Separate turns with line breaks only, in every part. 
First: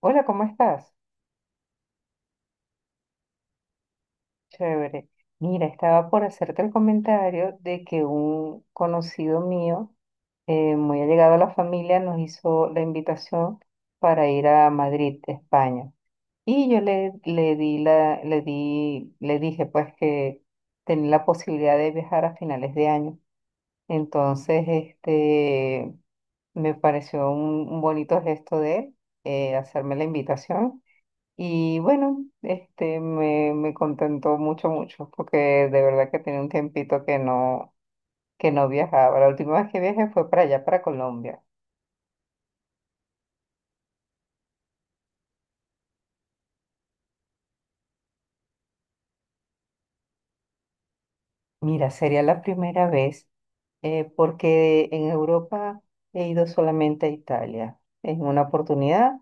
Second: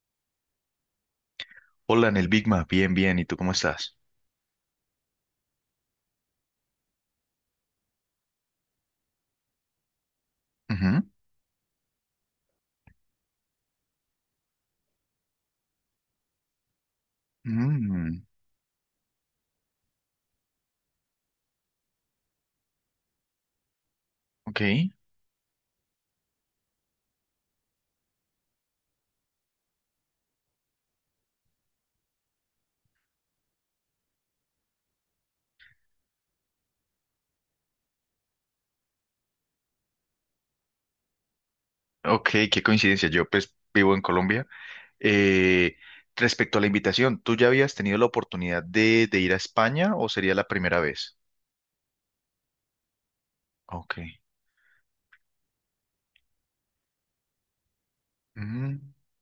Hola, ¿cómo estás?
Hola, en el Bigma, bien, bien, ¿y tú cómo estás?
Chévere. Mira, estaba por hacerte el comentario de que un conocido mío, muy
Ujú.
allegado a la familia, nos hizo la invitación para ir a Madrid, España. Y yo le di
Mm,
le di, le dije pues que tenía la posibilidad de viajar a finales de año.
ok,
Entonces, me pareció un bonito gesto de él, hacerme la invitación. Y bueno, me contentó mucho, mucho, porque de verdad que tenía un tiempito que que no viajaba. La última vez que viajé fue para allá, para Colombia.
ok, qué coincidencia, yo pues vivo en Colombia. Eh, Respecto a la invitación, ¿tú ya habías tenido la oportunidad de ir a España o sería la primera vez?
Mira, sería la primera vez,
Ok.
porque en Europa he ido solamente a Italia. En una
Mm,
oportunidad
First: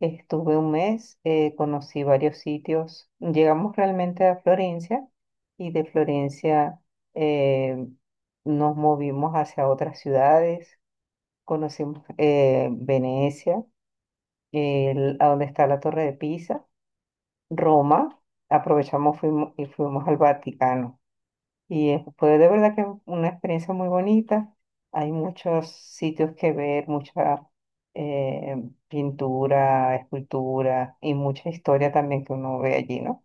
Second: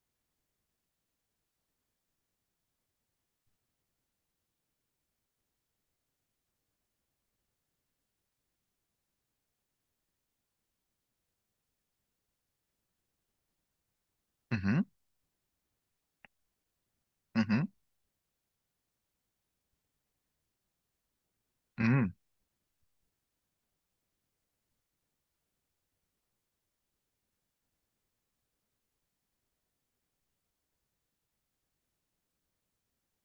estuve un mes, conocí varios sitios. Llegamos realmente a Florencia y de Florencia eh, nos movimos hacia otras ciudades. Conocimos Venecia,
ujú,
a donde está la Torre de Pisa,
ujú,
Roma, aprovechamos y fuimos al Vaticano. Y
mm.
fue de verdad que una experiencia muy bonita. Hay muchos sitios que ver, mucha eh, pintura, escultura y mucha historia también que uno ve allí, ¿no?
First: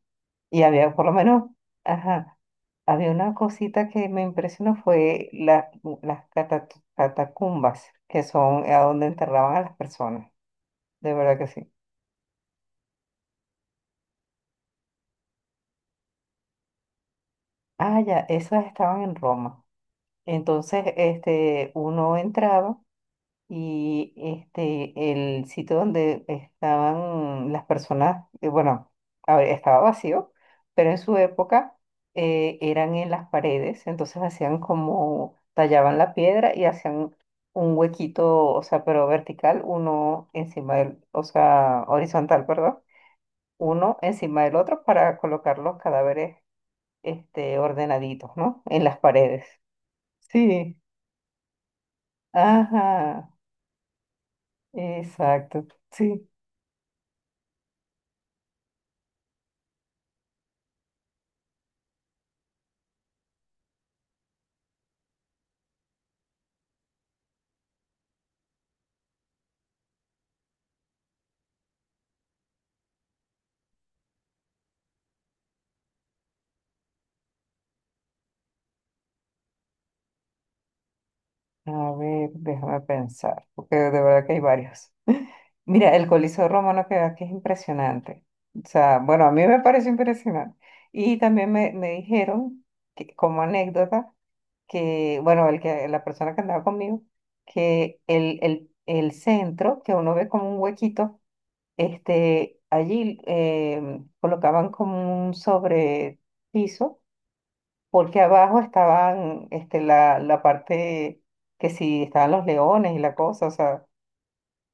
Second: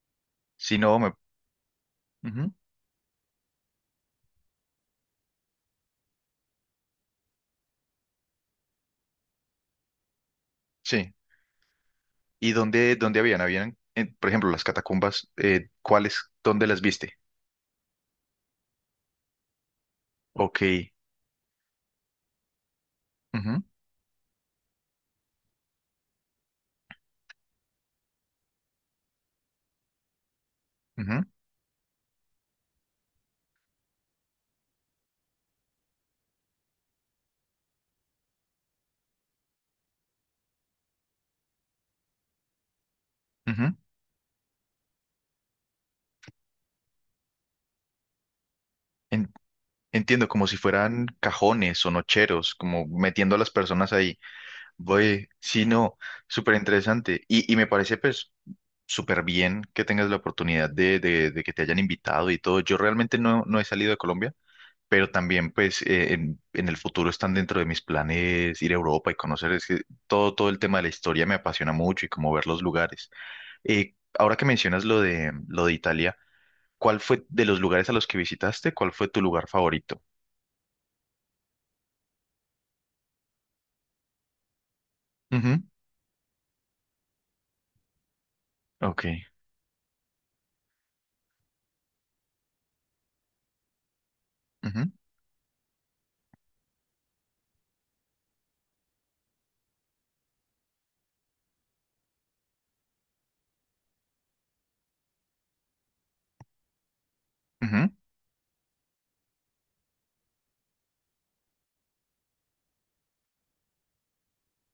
Y
Sí,
había,
no,
por lo menos, ajá,
ujú,
había una cosita que me impresionó, fue las cata- catacumbas, que son a donde enterraban a las personas,
Sí.
de verdad que sí.
¿Y dónde, dónde habían? Habían, por ejemplo, las catacumbas, ¿cuáles? ¿Dónde las viste?
Ah, ya, esas estaban en Roma.
Ok.
Entonces, uno entraba.
Ujú,
Y el sitio donde estaban las personas, bueno, a ver, estaba vacío, pero en su
ujú,
época eran en las paredes, entonces hacían como, tallaban la piedra y hacían un huequito, o sea, pero vertical, uno encima del, o sea, horizontal, perdón,
ujú.
uno encima del otro para colocar los cadáveres, ordenaditos, ¿no? En las
En-
paredes.
Entiendo, como si
Sí,
fueran cajones o nocheros, como
ajá,
metiendo a las personas ahí. Voy, sí,
exacto,
no,
sí.
súper interesante. Y me parece pues súper bien que tengas la oportunidad de que te hayan invitado y todo. Yo realmente no, no he salido de Colombia, pero también pues en el futuro están dentro de mis planes ir a Europa y conocer es que todo, todo el tema de la historia me apasiona mucho y como ver los lugares. Ahora que mencionas lo de Italia, ¿cuál fue de los lugares a los que visitaste? ¿Cuál fue tu lugar favorito?
A ver, déjame pensar, porque de verdad que hay varios.
Ujú,
Mira, el Coliseo Romano que aquí es impresionante. O sea,
Ok.
bueno, a mí me parece impresionante. Y también me dijeron, que, como anécdota,
Ujú,
que, bueno, la persona que andaba conmigo, que el centro, que uno ve como un huequito, allí colocaban como un sobrepiso
ujú,
porque abajo estaban la parte que sí estaban los leones y la cosa, o sea,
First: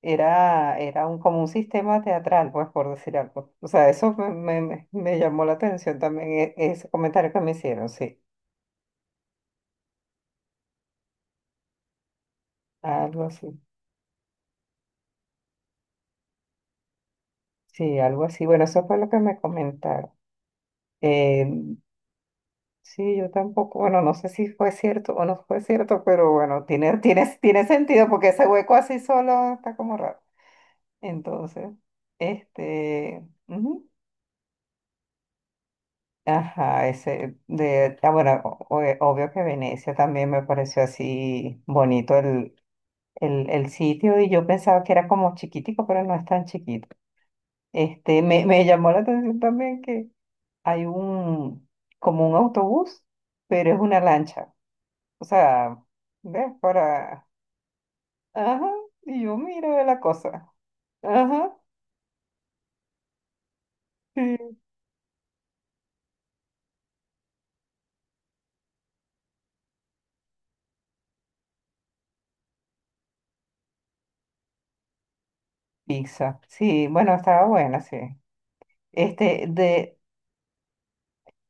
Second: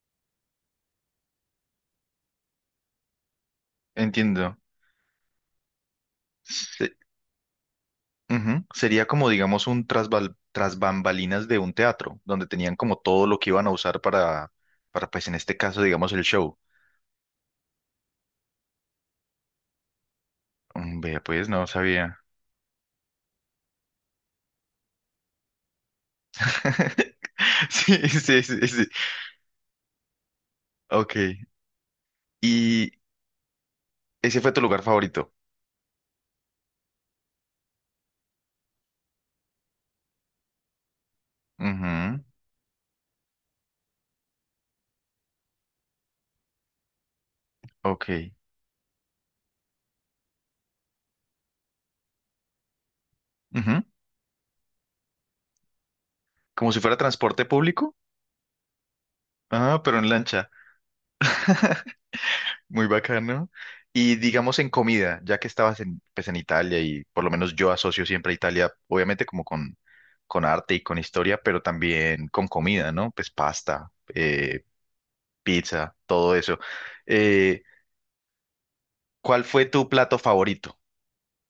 era un, como un sistema teatral, pues, por decir algo. O sea,
Entiendo.
me llamó la atención también, ese
Se-
comentario que me hicieron, sí,
Ujú, sería como, digamos, un tras bambalinas de un teatro, donde tenían como
algo
todo lo que
así,
iban a usar para pues en este caso, digamos, el show.
sí, algo así. Bueno, eso fue lo que me comentaron.
Mm, vea,
Eh,
pues no sabía.
sí, yo tampoco, bueno, no sé si fue cierto o no fue cierto, pero bueno, tiene
Sí,
sentido porque
sí,
ese
sí,
hueco
sí.
así solo está como raro.
Ok.
Entonces,
¿Y
ujú.
ese fue tu lugar favorito?
Ajá, ese de, ah, bueno, obvio que Venecia también me pareció así bonito
Ujú,
el sitio y yo pensaba que era como chiquitico, pero no es tan chiquito.
Ok.
Me llamó la atención también que hay un, como un autobús, pero es
Ujú.
una lancha. O sea, ¿ves?
¿Como si fuera
Para,
transporte público?
ajá, y yo
Ah,
miro
pero
la
en lancha.
cosa. Ajá,
Muy bacano. Y
sí.
digamos en comida, ya que estabas en, pues, en Italia y por lo menos yo asocio siempre a Italia, obviamente con arte y con historia, pero también con comida, ¿no? Pues pasta, pizza, todo
Pizza,
eso.
sí, bueno, estaba
Eh,
buena, sí.
¿Cuál
Este,
fue tu
de,
plato favorito?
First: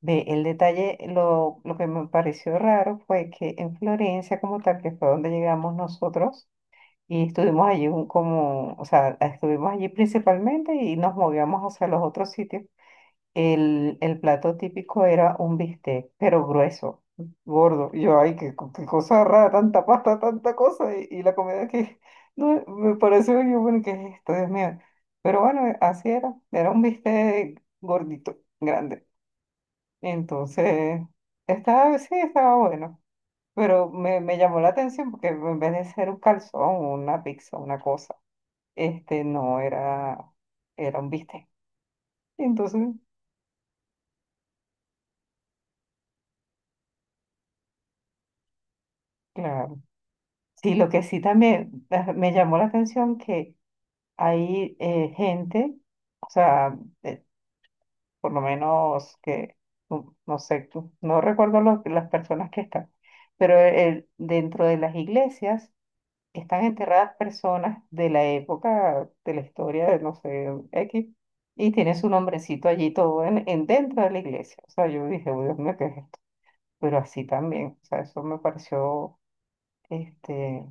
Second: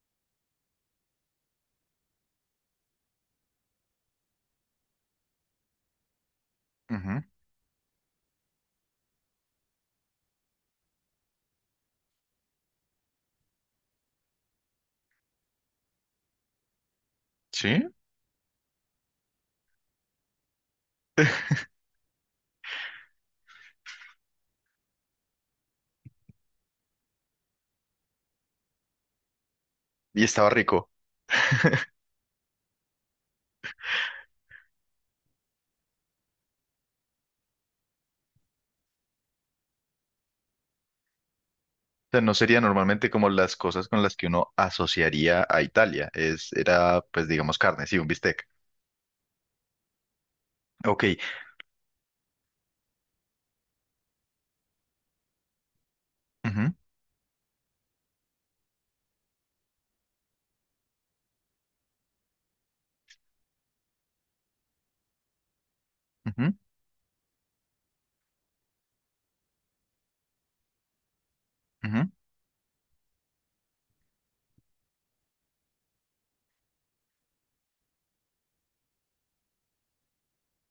Ve, el detalle, lo que me pareció raro fue que en Florencia, como tal, que fue donde llegamos nosotros,
Ujú,
y estuvimos allí como, o sea, estuvimos allí principalmente y nos movíamos hacia los otros sitios. El plato típico era un bistec, pero grueso,
sí,
gordo. Y yo, ay, qué, qué cosa rara, tanta pasta, tanta cosa, y la comida que, no, me pareció, yo, bueno, ¿qué es esto? Dios mío. Pero bueno, así era, era un bistec gordito, grande.
y estaba rico. O
Entonces, estaba, sí, estaba bueno, pero me llamó la atención porque en vez de ser un calzón, una pizza, una cosa, este no era, era un bistec.
sea, no sería
Entonces,
normalmente como las cosas con las que uno asociaría a Italia. Era, pues digamos, carne, sí, un bistec.
claro. Sí, lo que
Ok.
sí también me llamó la atención que hay gente, o
Ujú,
sea, eh, por lo menos no, no sé, no recuerdo las personas que están, pero dentro de las iglesias
ujú,
están enterradas personas de la época de la historia de no sé X y tiene su
ujú.
nombrecito allí todo en dentro de la iglesia. O sea, yo dije, "Uy, Dios mío, ¿qué es esto?". Pero así también, o sea, eso me pareció este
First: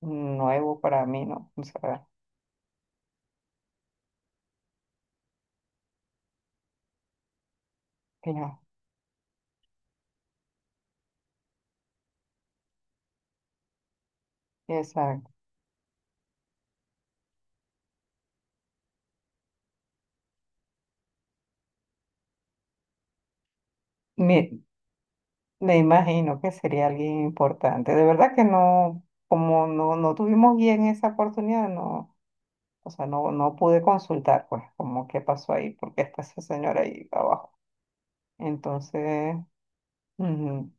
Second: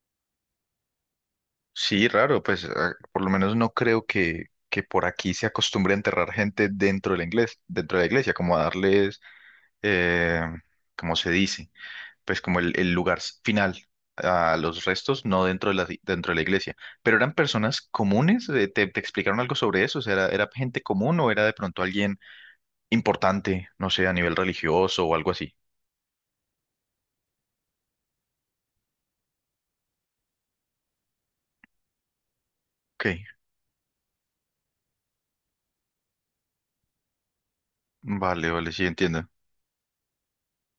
nuevo para mí, ¿no? O sea,
Sí, raro, pues ah, por lo menos no creo que por aquí se acostumbre a enterrar gente dentro de la iglesia, dentro de la iglesia,
que
como
yo,
a darles, eh, como se dice, pues como el lugar final a los
esa-
restos, no dentro de dentro de la iglesia. Pero eran personas comunes, ¿te, te explicaron algo sobre eso? O sea, ¿era, era gente común o era de pronto alguien importante, no sé, a nivel
me,
religioso o algo así?
me imagino que sería alguien importante. De verdad que no, como no, no tuvimos bien esa oportunidad, no. O
Ok,
sea, no, no pude consultar, pues, como qué pasó ahí, porque está esa señora ahí abajo.
vale, vale, sí entiendo.
Entonces, ujú.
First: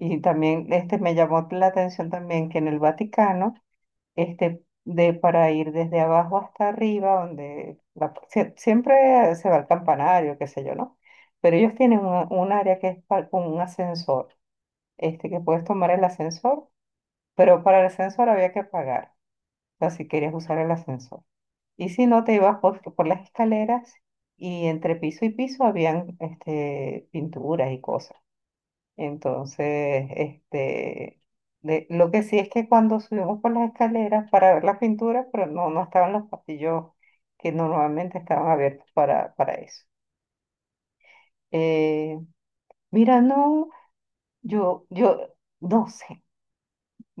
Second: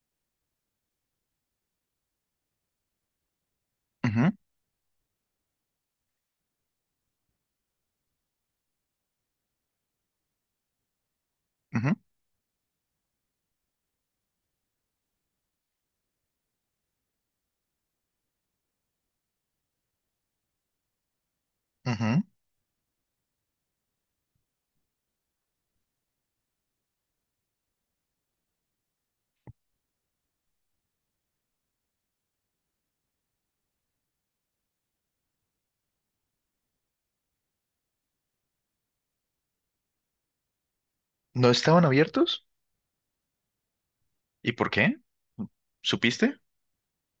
Y también me llamó la atención también que en el Vaticano,
Ujú,
este de para ir desde abajo hasta arriba, donde siempre se va al campanario, qué sé yo, ¿no? Pero ellos
ujú,
tienen un área que es con un ascensor, que puedes tomar el ascensor, pero para el ascensor había que pagar, o sea, si querías usar el ascensor. Y si
ujú.
no, te ibas por las escaleras y entre piso y piso habían pinturas y cosas. Entonces, lo que sí es que cuando subimos por las escaleras para ver las pinturas, pero no, no estaban los pasillos que normalmente estaban abiertos para eso.
¿No estaban
Eh,
abiertos?
mira, no,
¿Y por qué?
yo, no sé,
¿Supiste?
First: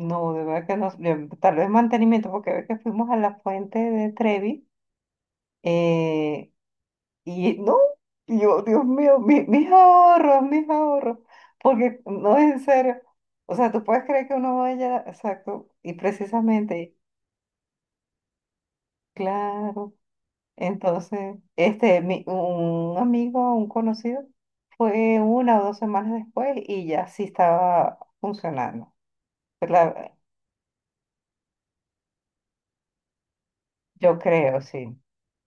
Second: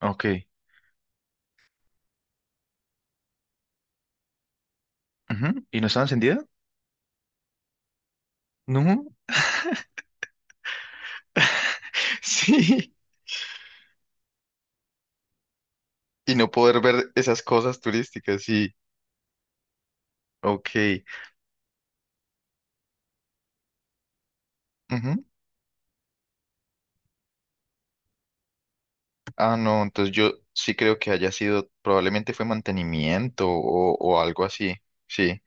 Ok.
de verdad que no, tal vez mantenimiento, porque ve que fuimos a la fuente de Trevi,
Ujú. ¿Y no estaba encendida?
eh, y no, y yo, Dios
No.
mío, mis ahorros, porque no es en
Sí.
serio. O sea, tú puedes creer que uno vaya, exacto, y
Y no poder
precisamente,
ver esas cosas turísticas, sí.
claro.
Ok.
Entonces, un amigo, un conocido, fue
Ujú.
una o dos semanas después y ya sí estaba funcionando.
Ah, no,
Claro,
entonces yo sí creo que haya sido, probablemente fue mantenimiento
yo
o algo
creo,
así.
sí,
Sí.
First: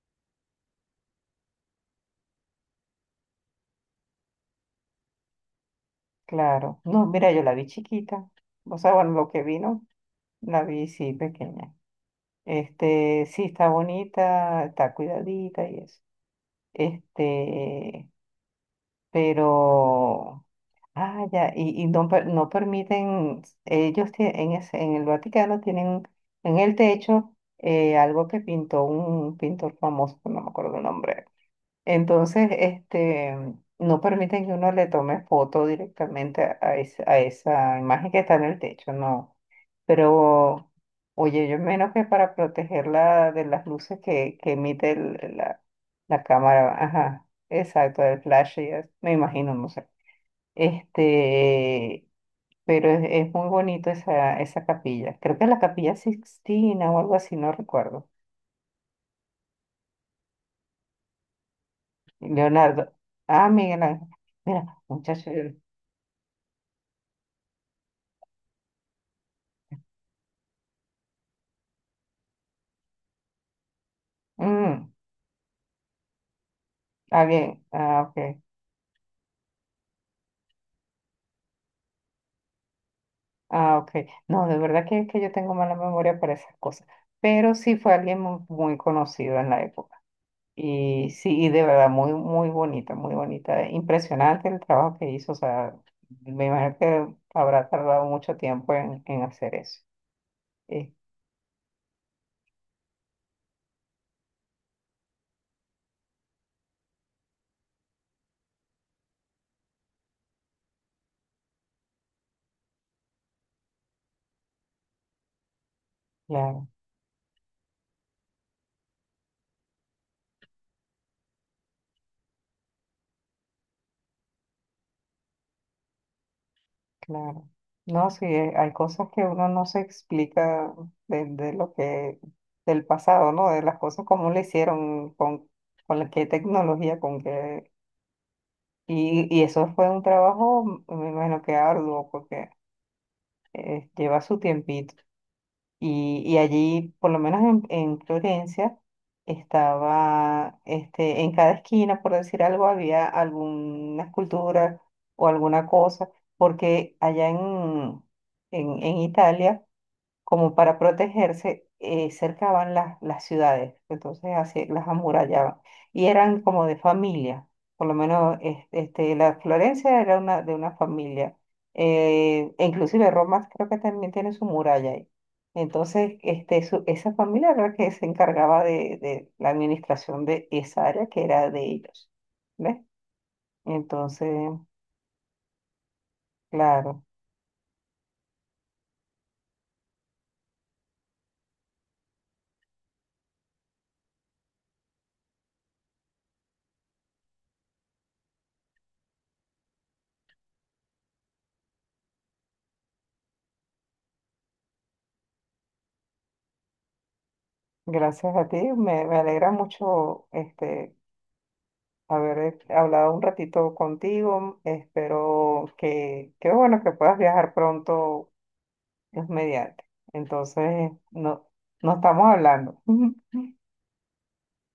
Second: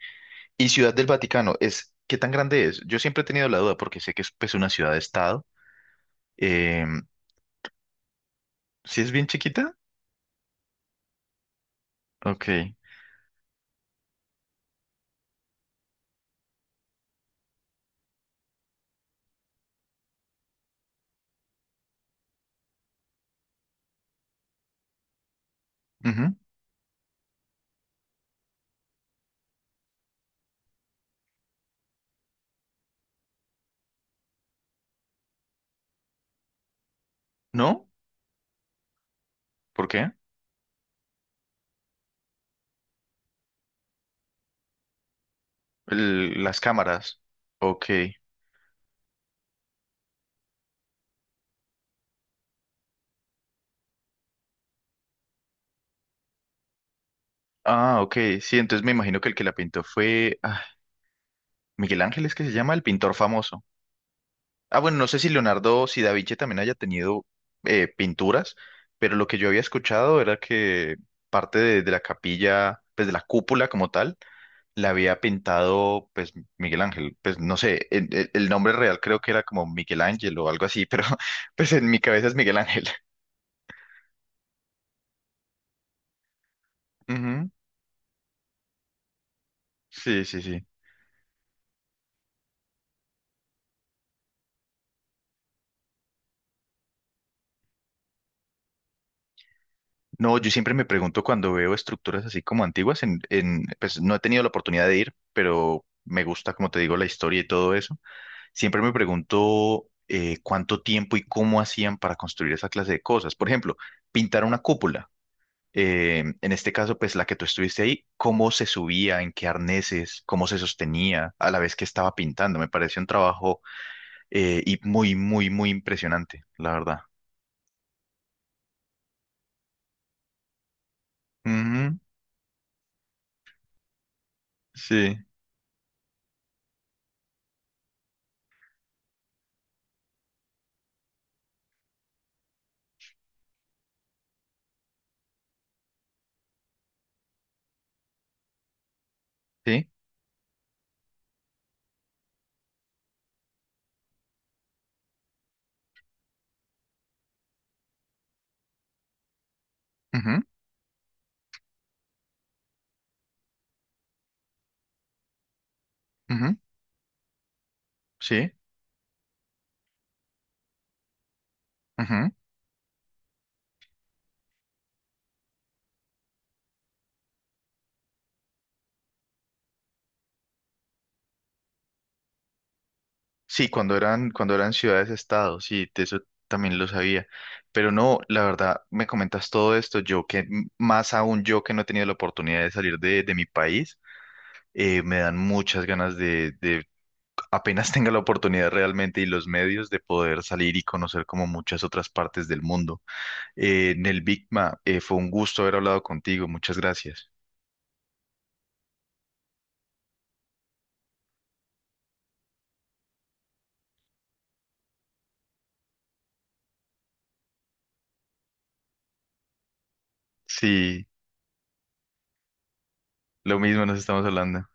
¿Y Ciudad del Vaticano es, qué tan grande es? Yo siempre he tenido la duda porque sé que es pues una ciudad de estado.
claro.
Em,
No, mira, yo la vi chiquita. O sea,
¿sí es
bueno,
bien
lo que
chiquita?
vino, la vi sí pequeña.
Ok.
Sí, está bonita, está cuidadita y eso. Este, pero, ah, ya, y no, no permiten, ellos tie- en, ese- en el Vaticano tienen
Ujú.
en el techo algo que pintó un pintor famoso, que no me acuerdo el nombre, entonces, no permiten que uno le tome foto directamente a esa
¿No?
imagen que está en el techo, no.
¿Por qué?
Pero, oye, yo menos que para protegerla de las luces que emite la
Las
cámara,
cámaras.
ajá,
Ok.
exacto, el flash, me imagino, no sé. Este, pero es, es muy bonito esa capilla. Creo que es la Capilla Sixtina o algo así, no
Ah,
recuerdo.
ok, sí, entonces me imagino que el que la pintó fue ah, Miguel Ángel, es que se llama el
Leonardo.
pintor
Ah,
famoso.
Miguel Ángel. Mira,
Ah, bueno, no sé si
muchacho.
Leonardo, si Da Vinci también haya tenido pinturas, pero lo que yo había escuchado era que parte de la capilla, pues de la cúpula como tal, la
Mm.
había pintado pues Miguel Ángel,
Ah,
pues no
bien.
sé,
Ah, ok.
el nombre real creo que era como Miguel Ángel o algo así, pero pues en mi cabeza es Miguel Ángel.
Ah, ok. No, de verdad que yo tengo mala memoria para esas cosas.
Ujú,
Pero sí fue alguien muy conocido en la época.
sí, sí, sí.
Y sí, y de verdad, muy, muy bonita, muy bonita. Impresionante el trabajo que hizo. O sea, me imagino que habrá tardado mucho tiempo en hacer eso.
No, yo siempre me
Eh,
pregunto cuando veo estructuras así como antiguas, pues no he tenido la oportunidad de ir, pero me gusta, como te digo, la historia y todo eso. Siempre me pregunto cuánto tiempo y cómo hacían para construir esa clase de cosas. Por ejemplo, pintar una cúpula. En
claro,
este caso, pues la que tú estuviste ahí, cómo se subía, en qué arneses, cómo se sostenía a la vez que estaba pintando. Me pareció un trabajo y muy, muy, muy impresionante, la verdad.
claro. No, sí, hay cosas que uno no se explica de lo
Ujú,
que, del pasado, ¿no? De las cosas como le hicieron,
sí,
con qué tecnología, con qué. Y eso fue un trabajo, me imagino que arduo, porque lleva su tiempito. Y allí, por lo menos en Florencia,
sí,
estaba, en cada esquina, por decir algo, había alguna escultura o alguna cosa, porque allá en Italia
ujú,
como para protegerse, cercaban las ciudades, entonces así las amurallaban. Y eran
ujú,
como de familia, por lo menos
sí.
la Florencia era una, de una familia.
Ujú.
E inclusive Roma creo que también tiene su muralla ahí. Entonces, esa familia era la que se encargaba de la administración de esa área que era de ellos. ¿Ves?
Sí,
Entonces,
cuando eran ciudades-estados, sí, de eso también lo
claro,
sabía. Pero no, la verdad, me comentas todo esto, yo más aún yo que no he tenido la oportunidad de salir de mi país, me dan muchas ganas de apenas tenga la oportunidad realmente y los medios de poder salir y conocer como muchas otras partes del mundo. Nel Bigma, fue un gusto haber hablado contigo, muchas gracias.
gracias a ti, me alegra mucho haber hablado un ratito contigo. Espero que, qué bueno que puedas viajar pronto, Dios mediante. Entonces,
Sí,
no, no estamos hablando.
lo mismo nos estamos hablando.